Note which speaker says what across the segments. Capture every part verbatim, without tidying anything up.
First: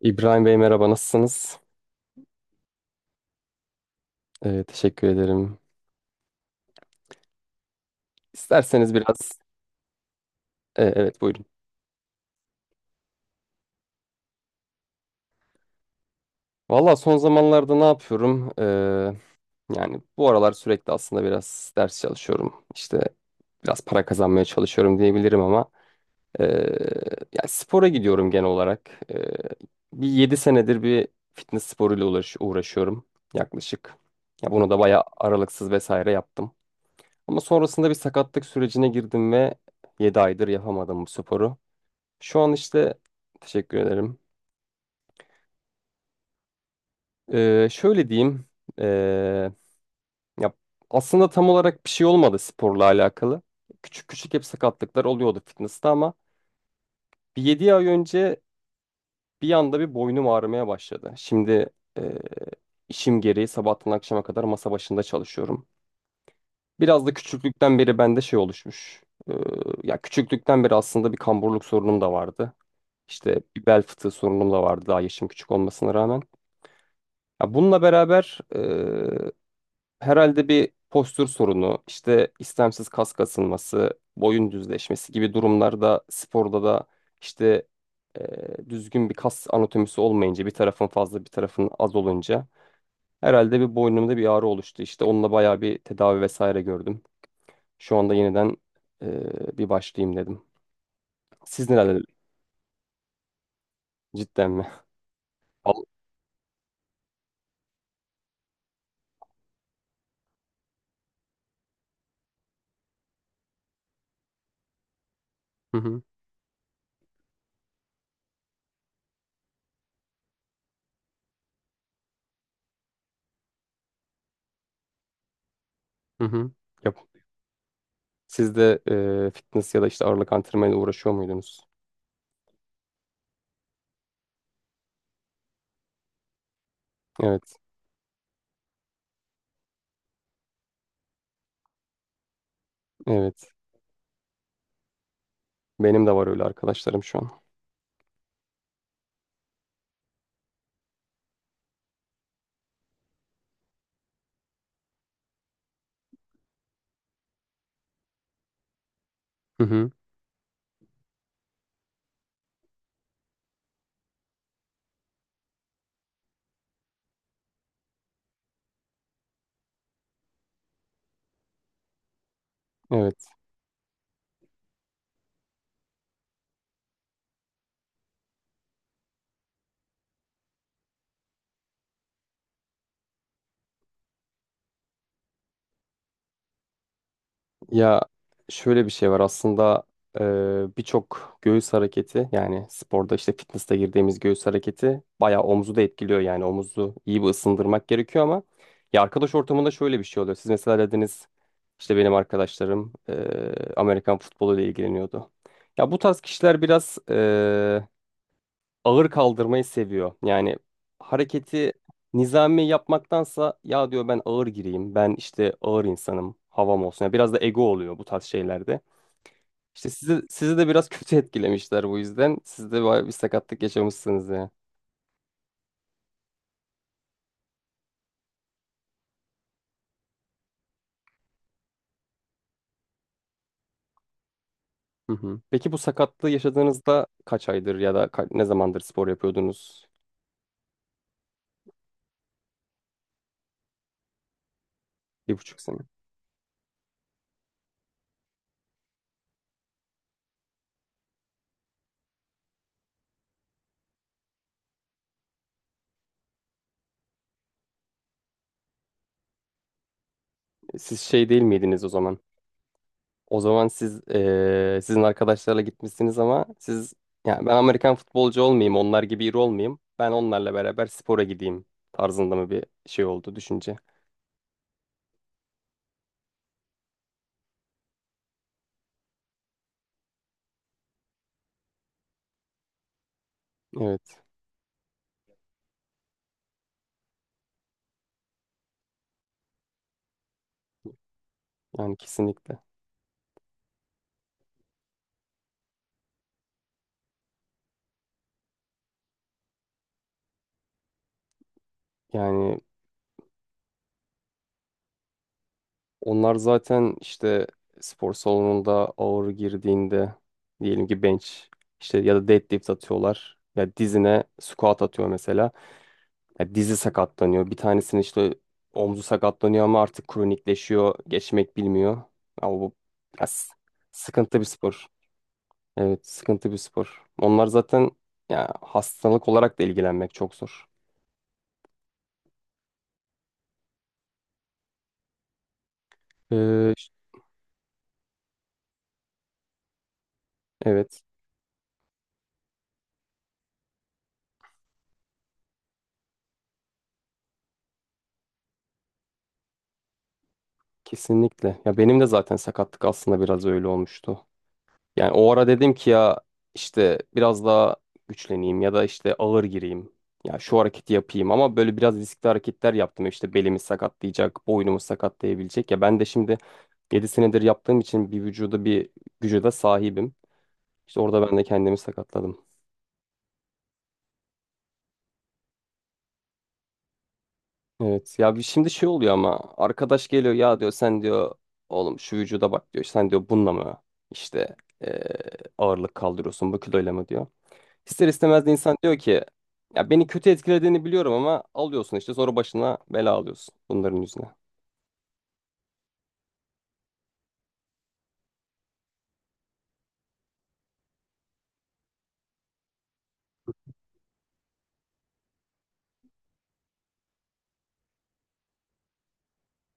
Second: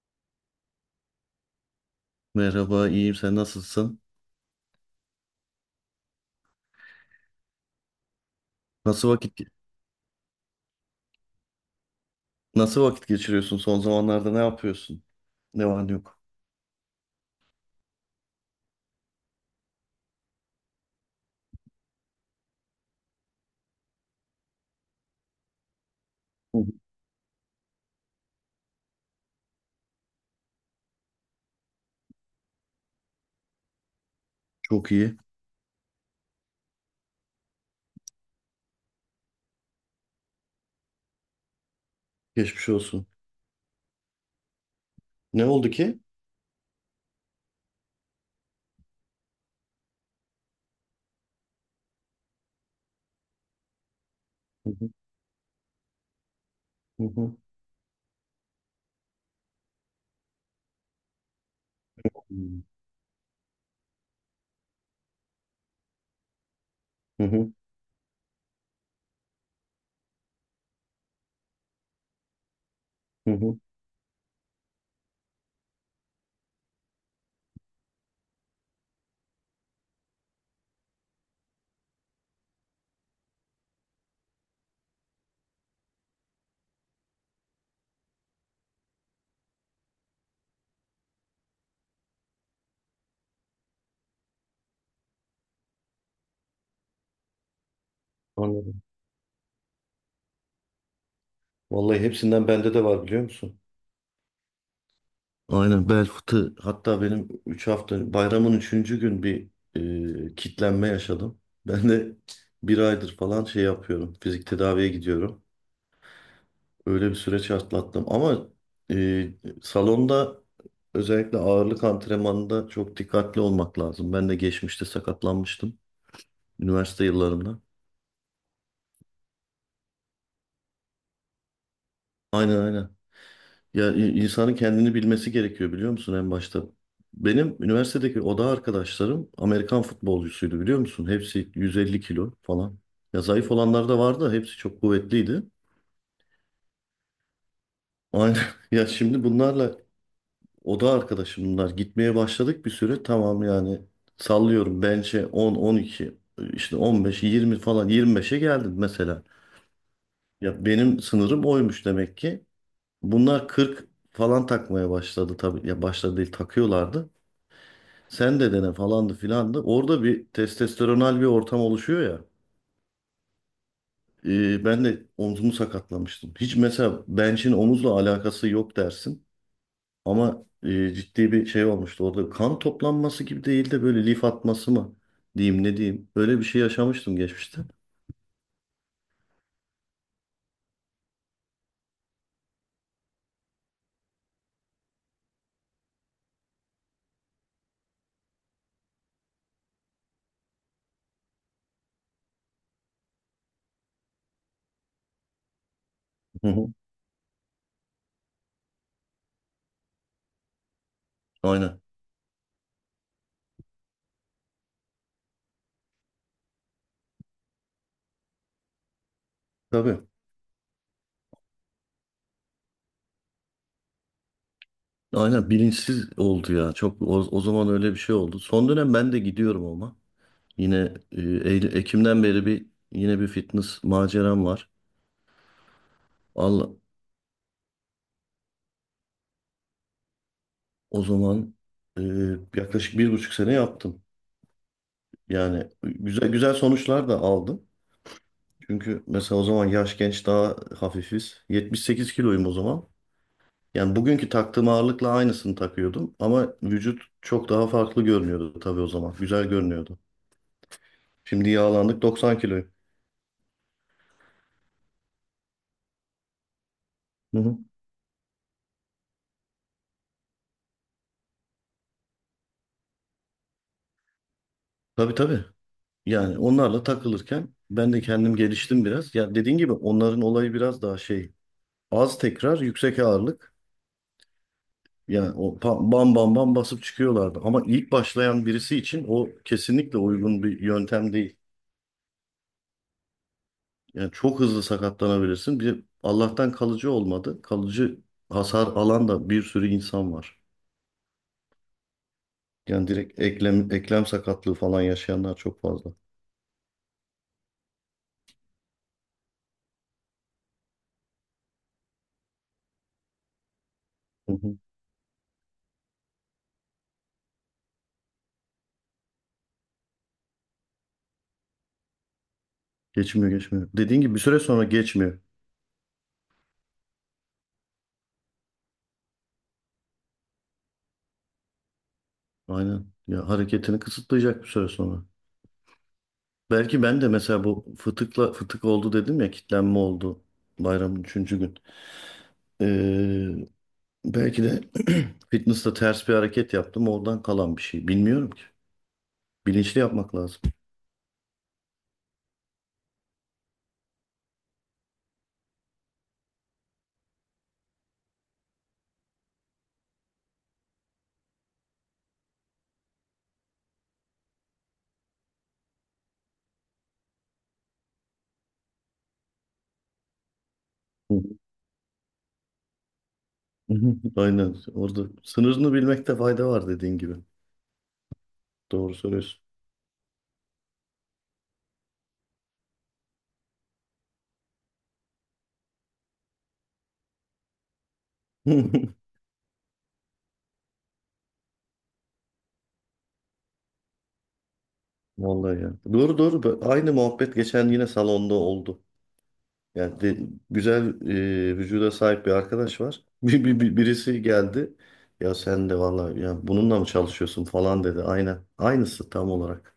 Speaker 1: İbrahim Bey merhaba, nasılsınız?
Speaker 2: Merhaba, iyiyim. Sen nasılsın?
Speaker 1: Ee, teşekkür ederim. İsterseniz
Speaker 2: Nasıl
Speaker 1: biraz...
Speaker 2: vakit
Speaker 1: Ee, evet, buyurun.
Speaker 2: Nasıl vakit geçiriyorsun son zamanlarda? Ne yapıyorsun? Ne var ne yok?
Speaker 1: Valla, son zamanlarda ne yapıyorum? Ee, yani bu aralar sürekli aslında biraz ders çalışıyorum. İşte biraz para kazanmaya çalışıyorum diyebilirim ama ee,
Speaker 2: Hı hı.
Speaker 1: yani spora gidiyorum genel olarak. Ee, bir yedi senedir bir fitness sporuyla uğraş uğraşıyorum yaklaşık. Ya bunu da
Speaker 2: Çok
Speaker 1: bayağı
Speaker 2: iyi.
Speaker 1: aralıksız vesaire yaptım. Ama sonrasında bir sakatlık sürecine girdim ve yedi aydır yapamadım bu sporu. Şu an
Speaker 2: Geçmiş
Speaker 1: işte
Speaker 2: olsun.
Speaker 1: teşekkür ederim.
Speaker 2: Ne oldu ki?
Speaker 1: Ee, şöyle diyeyim. ee, Ya aslında tam olarak bir şey olmadı sporla alakalı. Küçük küçük hep
Speaker 2: Hı hı.
Speaker 1: sakatlıklar oluyordu fitness'ta ama
Speaker 2: Hı hı.
Speaker 1: bir yedi ay önce bir anda bir boynum ağrımaya başladı. Şimdi ee, işim gereği sabahtan akşama kadar masa başında çalışıyorum. Biraz da
Speaker 2: Hı hı.
Speaker 1: küçüklükten beri bende şey oluşmuş. Ee, Ya küçüklükten beri aslında bir kamburluk sorunum da vardı.
Speaker 2: Hı
Speaker 1: İşte
Speaker 2: hı.
Speaker 1: bir bel fıtığı sorunum da vardı daha yaşım küçük olmasına rağmen. Ya bununla beraber e, herhalde bir postür sorunu, işte istemsiz kas kasılması, boyun düzleşmesi gibi durumlarda sporda da işte e, düzgün bir kas anatomisi olmayınca bir tarafın fazla bir tarafın az olunca herhalde bir boynumda bir ağrı oluştu. İşte onunla bayağı bir tedavi vesaire gördüm. Şu anda yeniden
Speaker 2: Anladım.
Speaker 1: e, bir başlayayım dedim. Siz
Speaker 2: Vallahi
Speaker 1: neler?
Speaker 2: hepsinden bende de var, biliyor musun?
Speaker 1: Cidden mi? Al.
Speaker 2: Aynen, bel fıtığı. Hatta benim üç hafta, bayramın üçüncü gün bir e, kitlenme yaşadım. Ben de bir aydır falan şey yapıyorum. Fizik tedaviye gidiyorum.
Speaker 1: Hı hı,
Speaker 2: Öyle bir süreç atlattım ama e, salonda özellikle ağırlık antrenmanında çok dikkatli olmak lazım. Ben de geçmişte sakatlanmıştım
Speaker 1: hı hı. Yap.
Speaker 2: üniversite yıllarımda.
Speaker 1: Siz de e, fitness ya da işte ağırlık antrenmanıyla uğraşıyor muydunuz?
Speaker 2: Aynen aynen. Ya i- insanın kendini bilmesi gerekiyor, biliyor musun, en başta? Benim
Speaker 1: Evet.
Speaker 2: üniversitedeki oda arkadaşlarım Amerikan futbolcusuydu, biliyor musun? Hepsi yüz elli kilo falan. Ya zayıf
Speaker 1: Evet.
Speaker 2: olanlar da vardı, hepsi çok kuvvetliydi.
Speaker 1: Benim de var öyle arkadaşlarım şu an.
Speaker 2: Aynen. Ya şimdi bunlarla, oda arkadaşım bunlar. Gitmeye başladık bir süre. Tamam, yani sallıyorum. Bench'e on, on iki, işte on beş, yirmi falan, yirmi beşe geldim mesela.
Speaker 1: Hı hı.
Speaker 2: Ya benim sınırım oymuş demek ki. Bunlar kırk falan takmaya başladı tabii. Ya başladı değil, takıyorlardı. Sen de dene falandı filandı. Orada bir testosteronal bir ortam oluşuyor ya.
Speaker 1: Evet.
Speaker 2: Ee, ben de omzumu sakatlamıştım. Hiç mesela bench'in omuzla alakası yok dersin. Ama e, ciddi bir şey olmuştu. Orada kan toplanması gibi değil de böyle lif atması mı diyeyim, ne diyeyim. Böyle bir şey yaşamıştım geçmişte.
Speaker 1: Ya şöyle bir şey var aslında. E, birçok göğüs hareketi, yani sporda işte fitness'te girdiğimiz göğüs hareketi bayağı omuzu da etkiliyor, yani omuzu iyi bir ısındırmak gerekiyor ama ya arkadaş ortamında şöyle bir şey oluyor. Siz mesela dediniz işte benim arkadaşlarım e, Amerikan futbolu ile ilgileniyordu. Ya bu tarz
Speaker 2: Hı
Speaker 1: kişiler
Speaker 2: hı.
Speaker 1: biraz ağır kaldırmayı seviyor. Yani hareketi
Speaker 2: Aynen.
Speaker 1: nizami yapmaktansa ya diyor ben ağır gireyim. Ben işte ağır insanım. Havam olsun. Yani biraz da ego oluyor bu tarz şeylerde. İşte
Speaker 2: Tabii.
Speaker 1: sizi, sizi de biraz kötü etkilemişler bu yüzden. Siz de bayağı bir sakatlık yaşamışsınız ya.
Speaker 2: Aynen, bilinçsiz oldu ya. Çok o, o zaman öyle bir şey oldu. Son dönem ben de gidiyorum ama. Yine e, Eylül- Ekim'den beri bir, yine bir fitness maceram var.
Speaker 1: Hı hı. Peki bu sakatlığı
Speaker 2: Allah,
Speaker 1: yaşadığınızda kaç aydır ya da ka- ne zamandır spor yapıyordunuz?
Speaker 2: o zaman e, yaklaşık bir buçuk sene yaptım.
Speaker 1: Bir buçuk
Speaker 2: Yani
Speaker 1: sene.
Speaker 2: güzel güzel sonuçlar da aldım. Çünkü mesela o zaman yaş genç, daha hafifiz. yetmiş sekiz kiloyum o zaman. Yani bugünkü taktığım ağırlıkla aynısını takıyordum ama vücut çok daha farklı görünüyordu tabii o zaman. Güzel görünüyordu.
Speaker 1: Siz şey değil
Speaker 2: Şimdi
Speaker 1: miydiniz o
Speaker 2: yağlandık,
Speaker 1: zaman?
Speaker 2: doksan kiloyum.
Speaker 1: O zaman siz eee, sizin arkadaşlarla gitmişsiniz ama siz,
Speaker 2: Hı
Speaker 1: yani ben
Speaker 2: hı.
Speaker 1: Amerikan futbolcu olmayayım, onlar gibi iri olmayayım. Ben onlarla beraber spora gideyim tarzında mı bir şey oldu düşünce?
Speaker 2: Tabii tabii. Yani onlarla takılırken ben de kendim geliştim biraz. Ya dediğin gibi onların olayı biraz daha şey, az tekrar yüksek ağırlık.
Speaker 1: Evet.
Speaker 2: Yani o pa- bam bam bam basıp çıkıyorlardı. Ama ilk başlayan birisi için o kesinlikle uygun bir yöntem değil.
Speaker 1: Yani kesinlikle.
Speaker 2: Yani çok hızlı sakatlanabilirsin. Bir de Allah'tan kalıcı olmadı. Kalıcı hasar alan da bir sürü insan var.
Speaker 1: Yani
Speaker 2: Yani direkt eklem eklem sakatlığı falan yaşayanlar çok fazla.
Speaker 1: onlar zaten işte spor salonunda ağır girdiğinde, diyelim ki bench, işte, ya da deadlift atıyorlar. Ya dizine
Speaker 2: Hı hı.
Speaker 1: squat atıyor mesela. Ya dizi sakatlanıyor. Bir tanesinin işte omzu sakatlanıyor ama artık kronikleşiyor. Geçmek bilmiyor. Ama bu ya
Speaker 2: Geçmiyor,
Speaker 1: s-
Speaker 2: geçmiyor. Dediğin gibi bir süre
Speaker 1: sıkıntı bir
Speaker 2: sonra
Speaker 1: spor.
Speaker 2: geçmiyor.
Speaker 1: Evet, sıkıntı bir spor. Onlar zaten ya hastalık olarak da ilgilenmek çok zor.
Speaker 2: Aynen. Ya hareketini kısıtlayacak bir süre sonra.
Speaker 1: Ee,
Speaker 2: Belki
Speaker 1: ş-
Speaker 2: ben de mesela bu fıtıkla, fıtık oldu dedim ya, kitlenme oldu
Speaker 1: evet,
Speaker 2: bayramın üçüncü gün. Ee, Belki de fitness'ta ters bir hareket yaptım, oradan kalan bir şey. Bilmiyorum ki. Bilinçli yapmak lazım.
Speaker 1: kesinlikle. Ya benim de zaten sakatlık aslında biraz öyle olmuştu. Yani o ara dedim ki ya işte biraz daha güçleneyim ya da işte ağır gireyim. Ya şu hareketi yapayım ama böyle biraz riskli hareketler yaptım. İşte belimi sakatlayacak, boynumu sakatlayabilecek. Ya ben de şimdi yedi senedir yaptığım için bir vücuda bir güce de sahibim. İşte orada ben de kendimi sakatladım.
Speaker 2: Hı hı, aynen. Orada sınırını bilmekte fayda var dediğin gibi.
Speaker 1: Evet, ya bir şimdi şey
Speaker 2: Doğru
Speaker 1: oluyor
Speaker 2: söylüyorsun.
Speaker 1: ama arkadaş geliyor, ya diyor sen diyor oğlum şu vücuda bak diyor sen diyor bununla mı işte eee, ağırlık kaldırıyorsun bu kiloyla mı diyor. İster istemez de insan diyor ki ya beni kötü etkilediğini biliyorum ama alıyorsun işte sonra başına bela alıyorsun bunların yüzüne.
Speaker 2: Vallahi ya. Doğru, doğru. Bö- Aynı muhabbet geçen yine salonda oldu. Yani de- Güzel e, vücuda sahip bir arkadaş var. Bir, bir, bir- birisi geldi. Ya sen de vallahi ya bununla mı çalışıyorsun falan dedi. Aynen. Aynısı tam olarak.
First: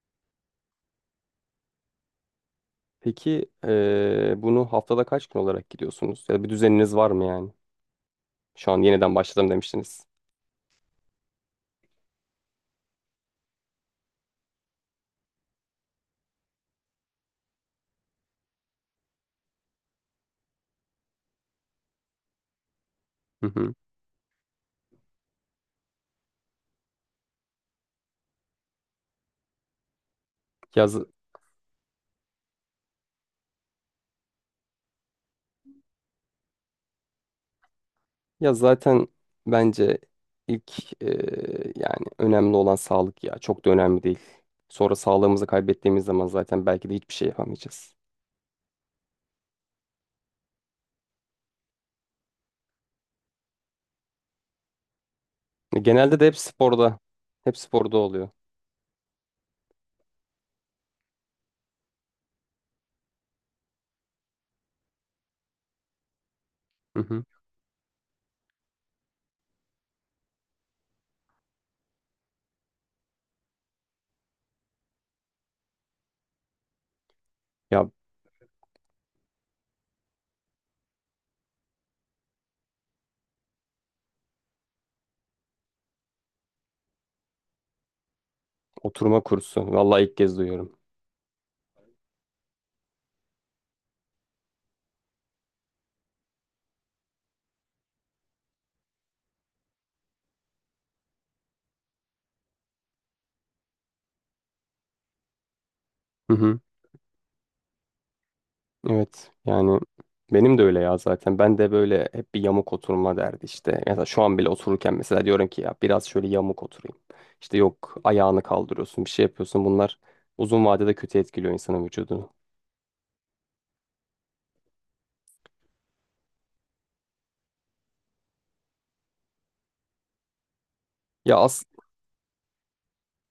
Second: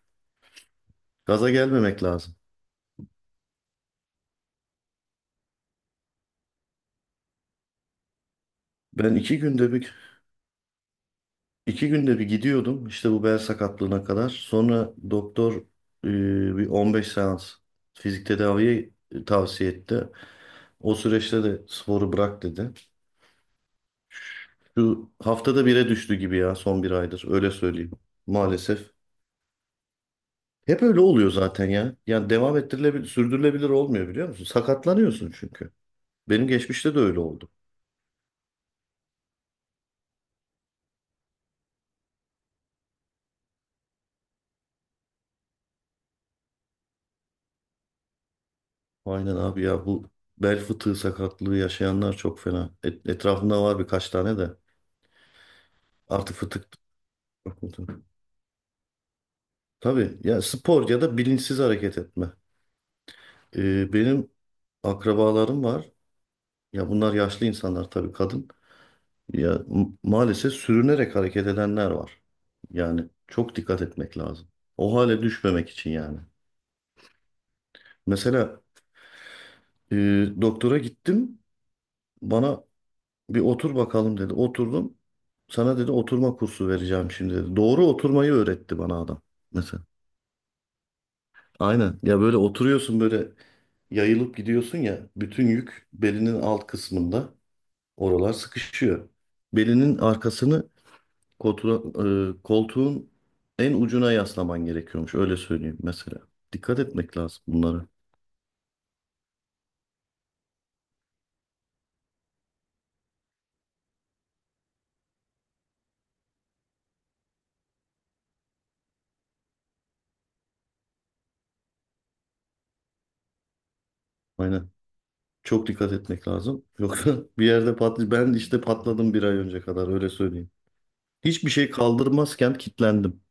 Speaker 2: Gaza gelmemek lazım.
Speaker 1: Peki eee, bunu haftada kaç gün olarak gidiyorsunuz? Ya bir düzeniniz var mı yani? Şu an yeniden
Speaker 2: Ben iki
Speaker 1: başladım
Speaker 2: günde bir
Speaker 1: demiştiniz.
Speaker 2: İki günde bir gidiyordum işte, bu bel sakatlığına kadar. Sonra doktor e, bir on beş seans fizik tedaviye e, tavsiye etti. O süreçte de sporu bırak dedi.
Speaker 1: Hı hı.
Speaker 2: Şu haftada bire düştü gibi ya, son bir aydır, öyle söyleyeyim maalesef. Hep
Speaker 1: Ya,
Speaker 2: öyle
Speaker 1: z-
Speaker 2: oluyor zaten ya. Yani devam ettirilebilir, sürdürülebilir olmuyor, biliyor musun? Sakatlanıyorsun çünkü. Benim geçmişte de öyle oldu.
Speaker 1: Ya zaten bence ilk eee, yani önemli olan sağlık, ya çok da önemli değil. Sonra sağlığımızı kaybettiğimiz zaman zaten belki de hiçbir şey yapamayacağız.
Speaker 2: Aynen abi ya, bu bel fıtığı sakatlığı yaşayanlar çok fena. Et- etrafımda var birkaç tane de.
Speaker 1: E, Genelde de hep
Speaker 2: Artık fıtık
Speaker 1: sporda, hep sporda
Speaker 2: okudum.
Speaker 1: oluyor.
Speaker 2: Tabii ya, spor ya da bilinçsiz hareket etme. Ee, benim akrabalarım var. Ya
Speaker 1: Hı
Speaker 2: bunlar
Speaker 1: hı.
Speaker 2: yaşlı insanlar tabii, kadın. Ya m- maalesef sürünerek hareket edenler var. Yani çok dikkat etmek lazım. O hale düşmemek için yani.
Speaker 1: Ya,
Speaker 2: Mesela e, doktora gittim. Bana bir otur bakalım dedi. Oturdum. Sana dedi, oturma kursu vereceğim şimdi dedi. Doğru oturmayı öğretti bana
Speaker 1: oturma
Speaker 2: adam.
Speaker 1: kursu.
Speaker 2: Mesela.
Speaker 1: Vallahi ilk kez duyuyorum.
Speaker 2: Aynen. Ya böyle oturuyorsun, böyle yayılıp gidiyorsun ya, bütün yük belinin alt kısmında, oralar sıkışıyor. Belinin arkasını koltuğa- e, koltuğun en ucuna yaslaman gerekiyormuş, öyle söyleyeyim mesela.
Speaker 1: Hı hı.
Speaker 2: Dikkat etmek lazım bunlara.
Speaker 1: Evet. Yani benim de öyle ya zaten. Ben de böyle hep bir yamuk oturma derdi işte. Mesela şu an bile otururken mesela diyorum ki ya biraz şöyle yamuk oturayım. İşte yok, ayağını kaldırıyorsun, bir şey yapıyorsun. Bunlar uzun vadede kötü etkiliyor insanın vücudunu.
Speaker 2: Aynen. Çok dikkat etmek lazım. Yoksa bir yerde patlı ben işte patladım bir ay önce kadar, öyle söyleyeyim.
Speaker 1: Ya
Speaker 2: Hiçbir şey kaldırmazken kilitlendim.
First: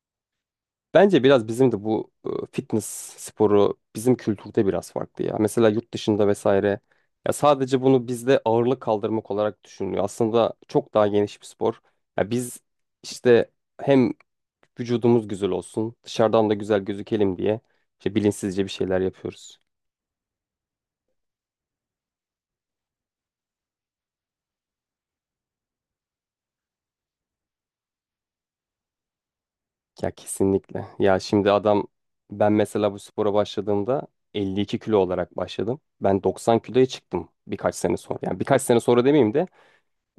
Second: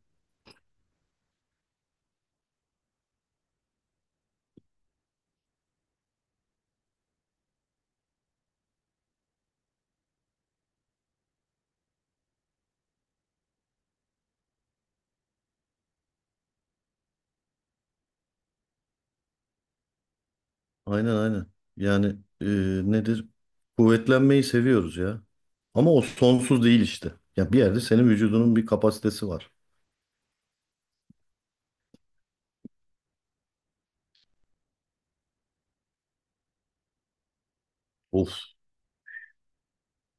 Speaker 1: bence biraz bizim de bu e, fitness sporu bizim kültürde biraz farklı ya. Mesela yurt dışında vesaire, ya sadece bunu bizde ağırlık kaldırmak olarak düşünülüyor. Aslında çok daha geniş bir spor. Ya biz işte hem vücudumuz güzel olsun, dışarıdan da güzel gözükelim diye işte bilinçsizce bir şeyler yapıyoruz.
Speaker 2: Aynen aynen. Yani e, nedir? Kuvvetlenmeyi seviyoruz ya. Ama o sonsuz değil işte. Ya bir yerde senin vücudunun bir kapasitesi var.
Speaker 1: Ya kesinlikle. Ya şimdi adam, ben mesela bu spora başladığımda elli iki kilo olarak başladım. Ben doksan kiloya çıktım birkaç sene sonra. Yani
Speaker 2: Of.
Speaker 1: birkaç sene sonra demeyeyim de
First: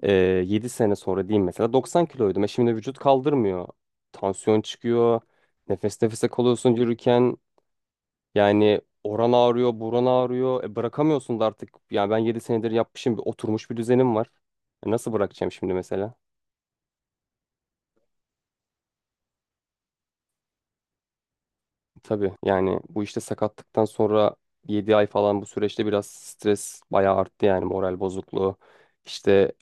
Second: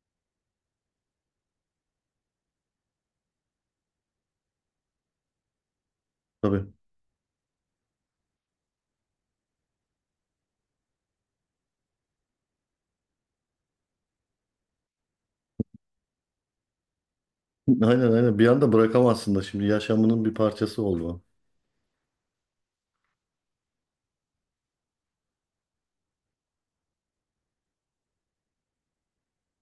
Speaker 1: e, yedi sene sonra diyeyim mesela, doksan kiloydum. E şimdi vücut kaldırmıyor. Tansiyon çıkıyor. Nefes nefese
Speaker 2: Tabii.
Speaker 1: kalıyorsun yürürken. Yani oran ağrıyor, buran ağrıyor. E bırakamıyorsun da artık. Yani ben yedi senedir yapmışım. Bir oturmuş bir düzenim var. E nasıl bırakacağım şimdi mesela?
Speaker 2: Aynen aynen. Bir anda bırakamazsın da, şimdi yaşamının bir parçası oldu o.
Speaker 1: Tabii, yani bu işte sakatlıktan sonra yedi ay falan bu süreçte biraz stres bayağı arttı, yani moral bozukluğu. İşte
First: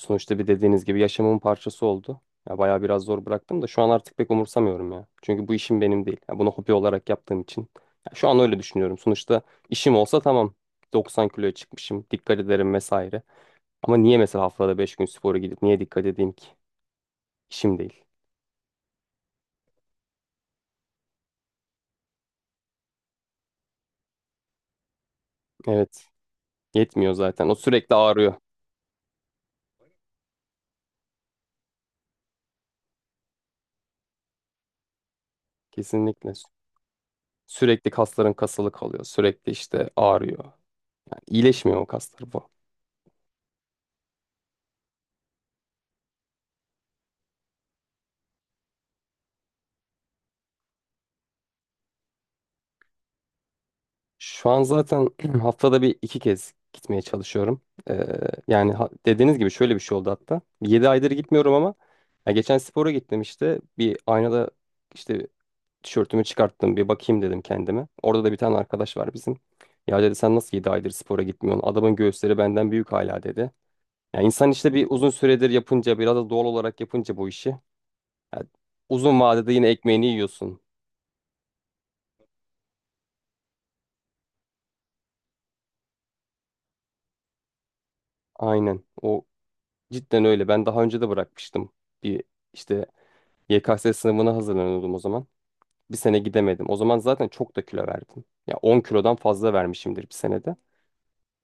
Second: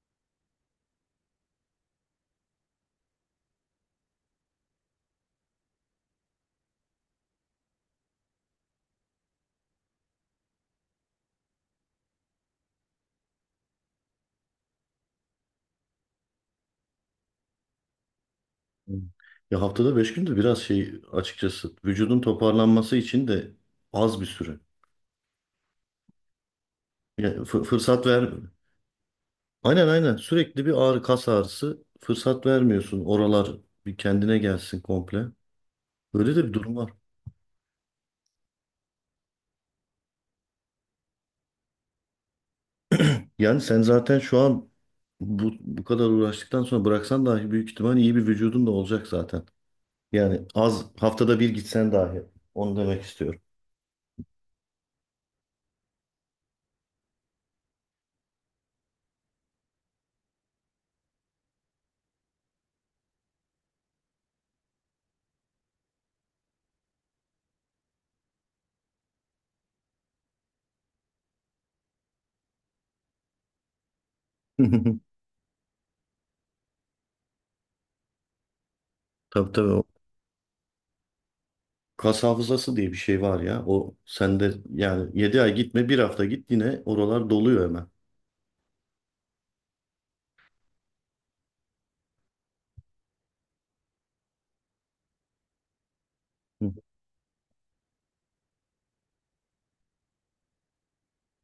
Speaker 1: sonuçta, bir dediğiniz gibi, yaşamımın parçası oldu. Ya bayağı biraz zor bıraktım da şu an artık pek umursamıyorum ya. Çünkü bu işim benim değil. Ya bunu hobi olarak yaptığım için. Ya şu an öyle düşünüyorum. Sonuçta işim olsa tamam. doksan kiloya çıkmışım. Dikkat ederim vesaire. Ama niye mesela haftada beş gün spora gidip niye dikkat edeyim ki? İşim değil.
Speaker 2: Hı. Ya haftada beş gün de biraz şey, açıkçası vücudun toparlanması için de az bir süre.
Speaker 1: Evet. Yetmiyor
Speaker 2: Ya
Speaker 1: zaten. O
Speaker 2: fı-
Speaker 1: sürekli
Speaker 2: fırsat ver.
Speaker 1: ağrıyor.
Speaker 2: Aynen aynen. Sürekli bir ağrı, kas ağrısı. Fırsat vermiyorsun. Oralar bir kendine gelsin komple.
Speaker 1: Kesinlikle.
Speaker 2: Böyle de bir durum var.
Speaker 1: Sürekli kasların kasılı kalıyor. Sürekli işte ağrıyor. Yani iyileşmiyor o kaslar.
Speaker 2: Yani sen zaten şu an bu, bu kadar uğraştıktan sonra bıraksan dahi büyük ihtimal iyi bir vücudun da olacak zaten. Yani az haftada bir gitsen dahi, onu demek istiyorum.
Speaker 1: Şu an zaten haftada bir iki kez gitmeye çalışıyorum. Ee, Yani ha- dediğiniz gibi şöyle bir şey oldu hatta. Yedi aydır gitmiyorum ama ya geçen spora gittim işte. Bir aynada işte tişörtümü çıkarttım, bir bakayım dedim kendime. Orada da bir tane arkadaş var bizim. Ya dedi, sen nasıl yedi aydır spora gitmiyorsun? Adamın göğüsleri benden büyük hala, dedi. Ya insan işte bir uzun süredir yapınca, biraz da doğal olarak yapınca bu işi, ya uzun vadede
Speaker 2: Tabii
Speaker 1: yine
Speaker 2: tabii, o
Speaker 1: ekmeğini yiyorsun.
Speaker 2: kas hafızası diye bir şey var ya. O sende, yani yedi ay gitme, bir hafta git, yine oralar doluyor hemen.
Speaker 1: Aynen. O cidden öyle. Ben daha önce de bırakmıştım. Bir işte Y K S sınavına hazırlanıyordum o zaman. Bir sene gidemedim.
Speaker 2: Hı.
Speaker 1: O zaman zaten çok da kilo verdim. Ya on kilodan fazla vermişimdir bir senede.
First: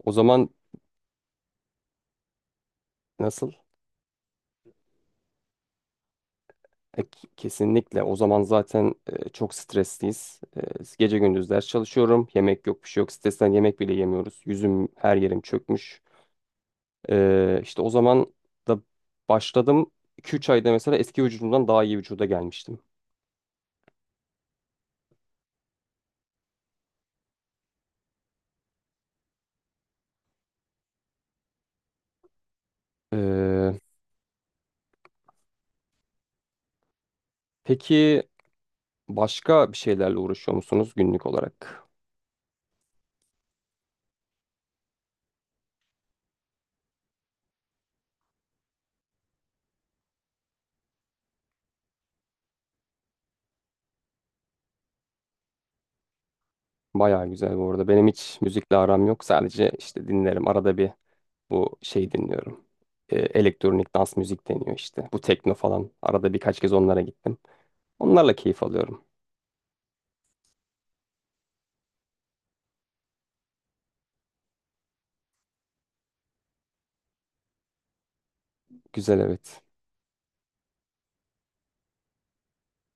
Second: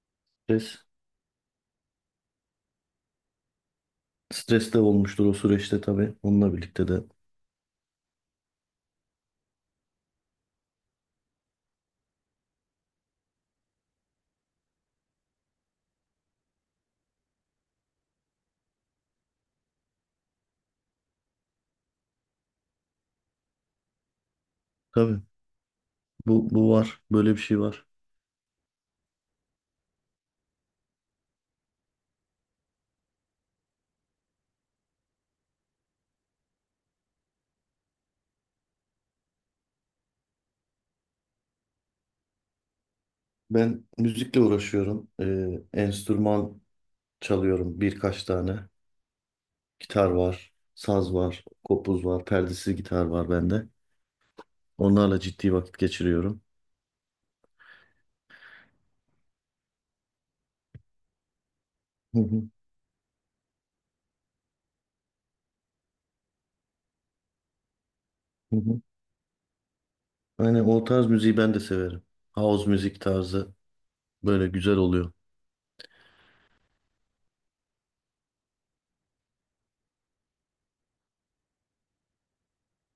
Speaker 1: O zaman
Speaker 2: Stres,
Speaker 1: nasıl?
Speaker 2: Stres de olmuştur o süreçte tabii, onunla birlikte
Speaker 1: E,
Speaker 2: de.
Speaker 1: k- kesinlikle. O zaman zaten e, çok stresliyiz. E, gece gündüz ders çalışıyorum. Yemek yok, bir şey yok. Stresten yemek bile yemiyoruz. Yüzüm, her yerim çökmüş. Ee, işte o zaman da başladım. iki ila üç ayda mesela eski vücudumdan daha iyi vücuda gelmiştim.
Speaker 2: Tabii bu, bu var, böyle bir şey var.
Speaker 1: Ee, peki başka bir şeylerle uğraşıyor musunuz günlük olarak?
Speaker 2: Ben müzikle uğraşıyorum. Ee, enstrüman çalıyorum birkaç tane. Gitar var, saz var, kopuz var, perdesiz gitar var bende. Onlarla ciddi vakit geçiriyorum.
Speaker 1: Baya güzel bu arada. Benim hiç müzikle aram yok. Sadece işte dinlerim. Arada bir bu şey
Speaker 2: Hı hı,
Speaker 1: dinliyorum. Ee, elektronik dans müzik deniyor işte. Bu tekno falan. Arada birkaç kez onlara gittim. Onlarla
Speaker 2: hı
Speaker 1: keyif
Speaker 2: hı.
Speaker 1: alıyorum.
Speaker 2: Aynen, o tarz müziği ben de severim. House müzik tarzı böyle güzel oluyor.
Speaker 1: Güzel, evet.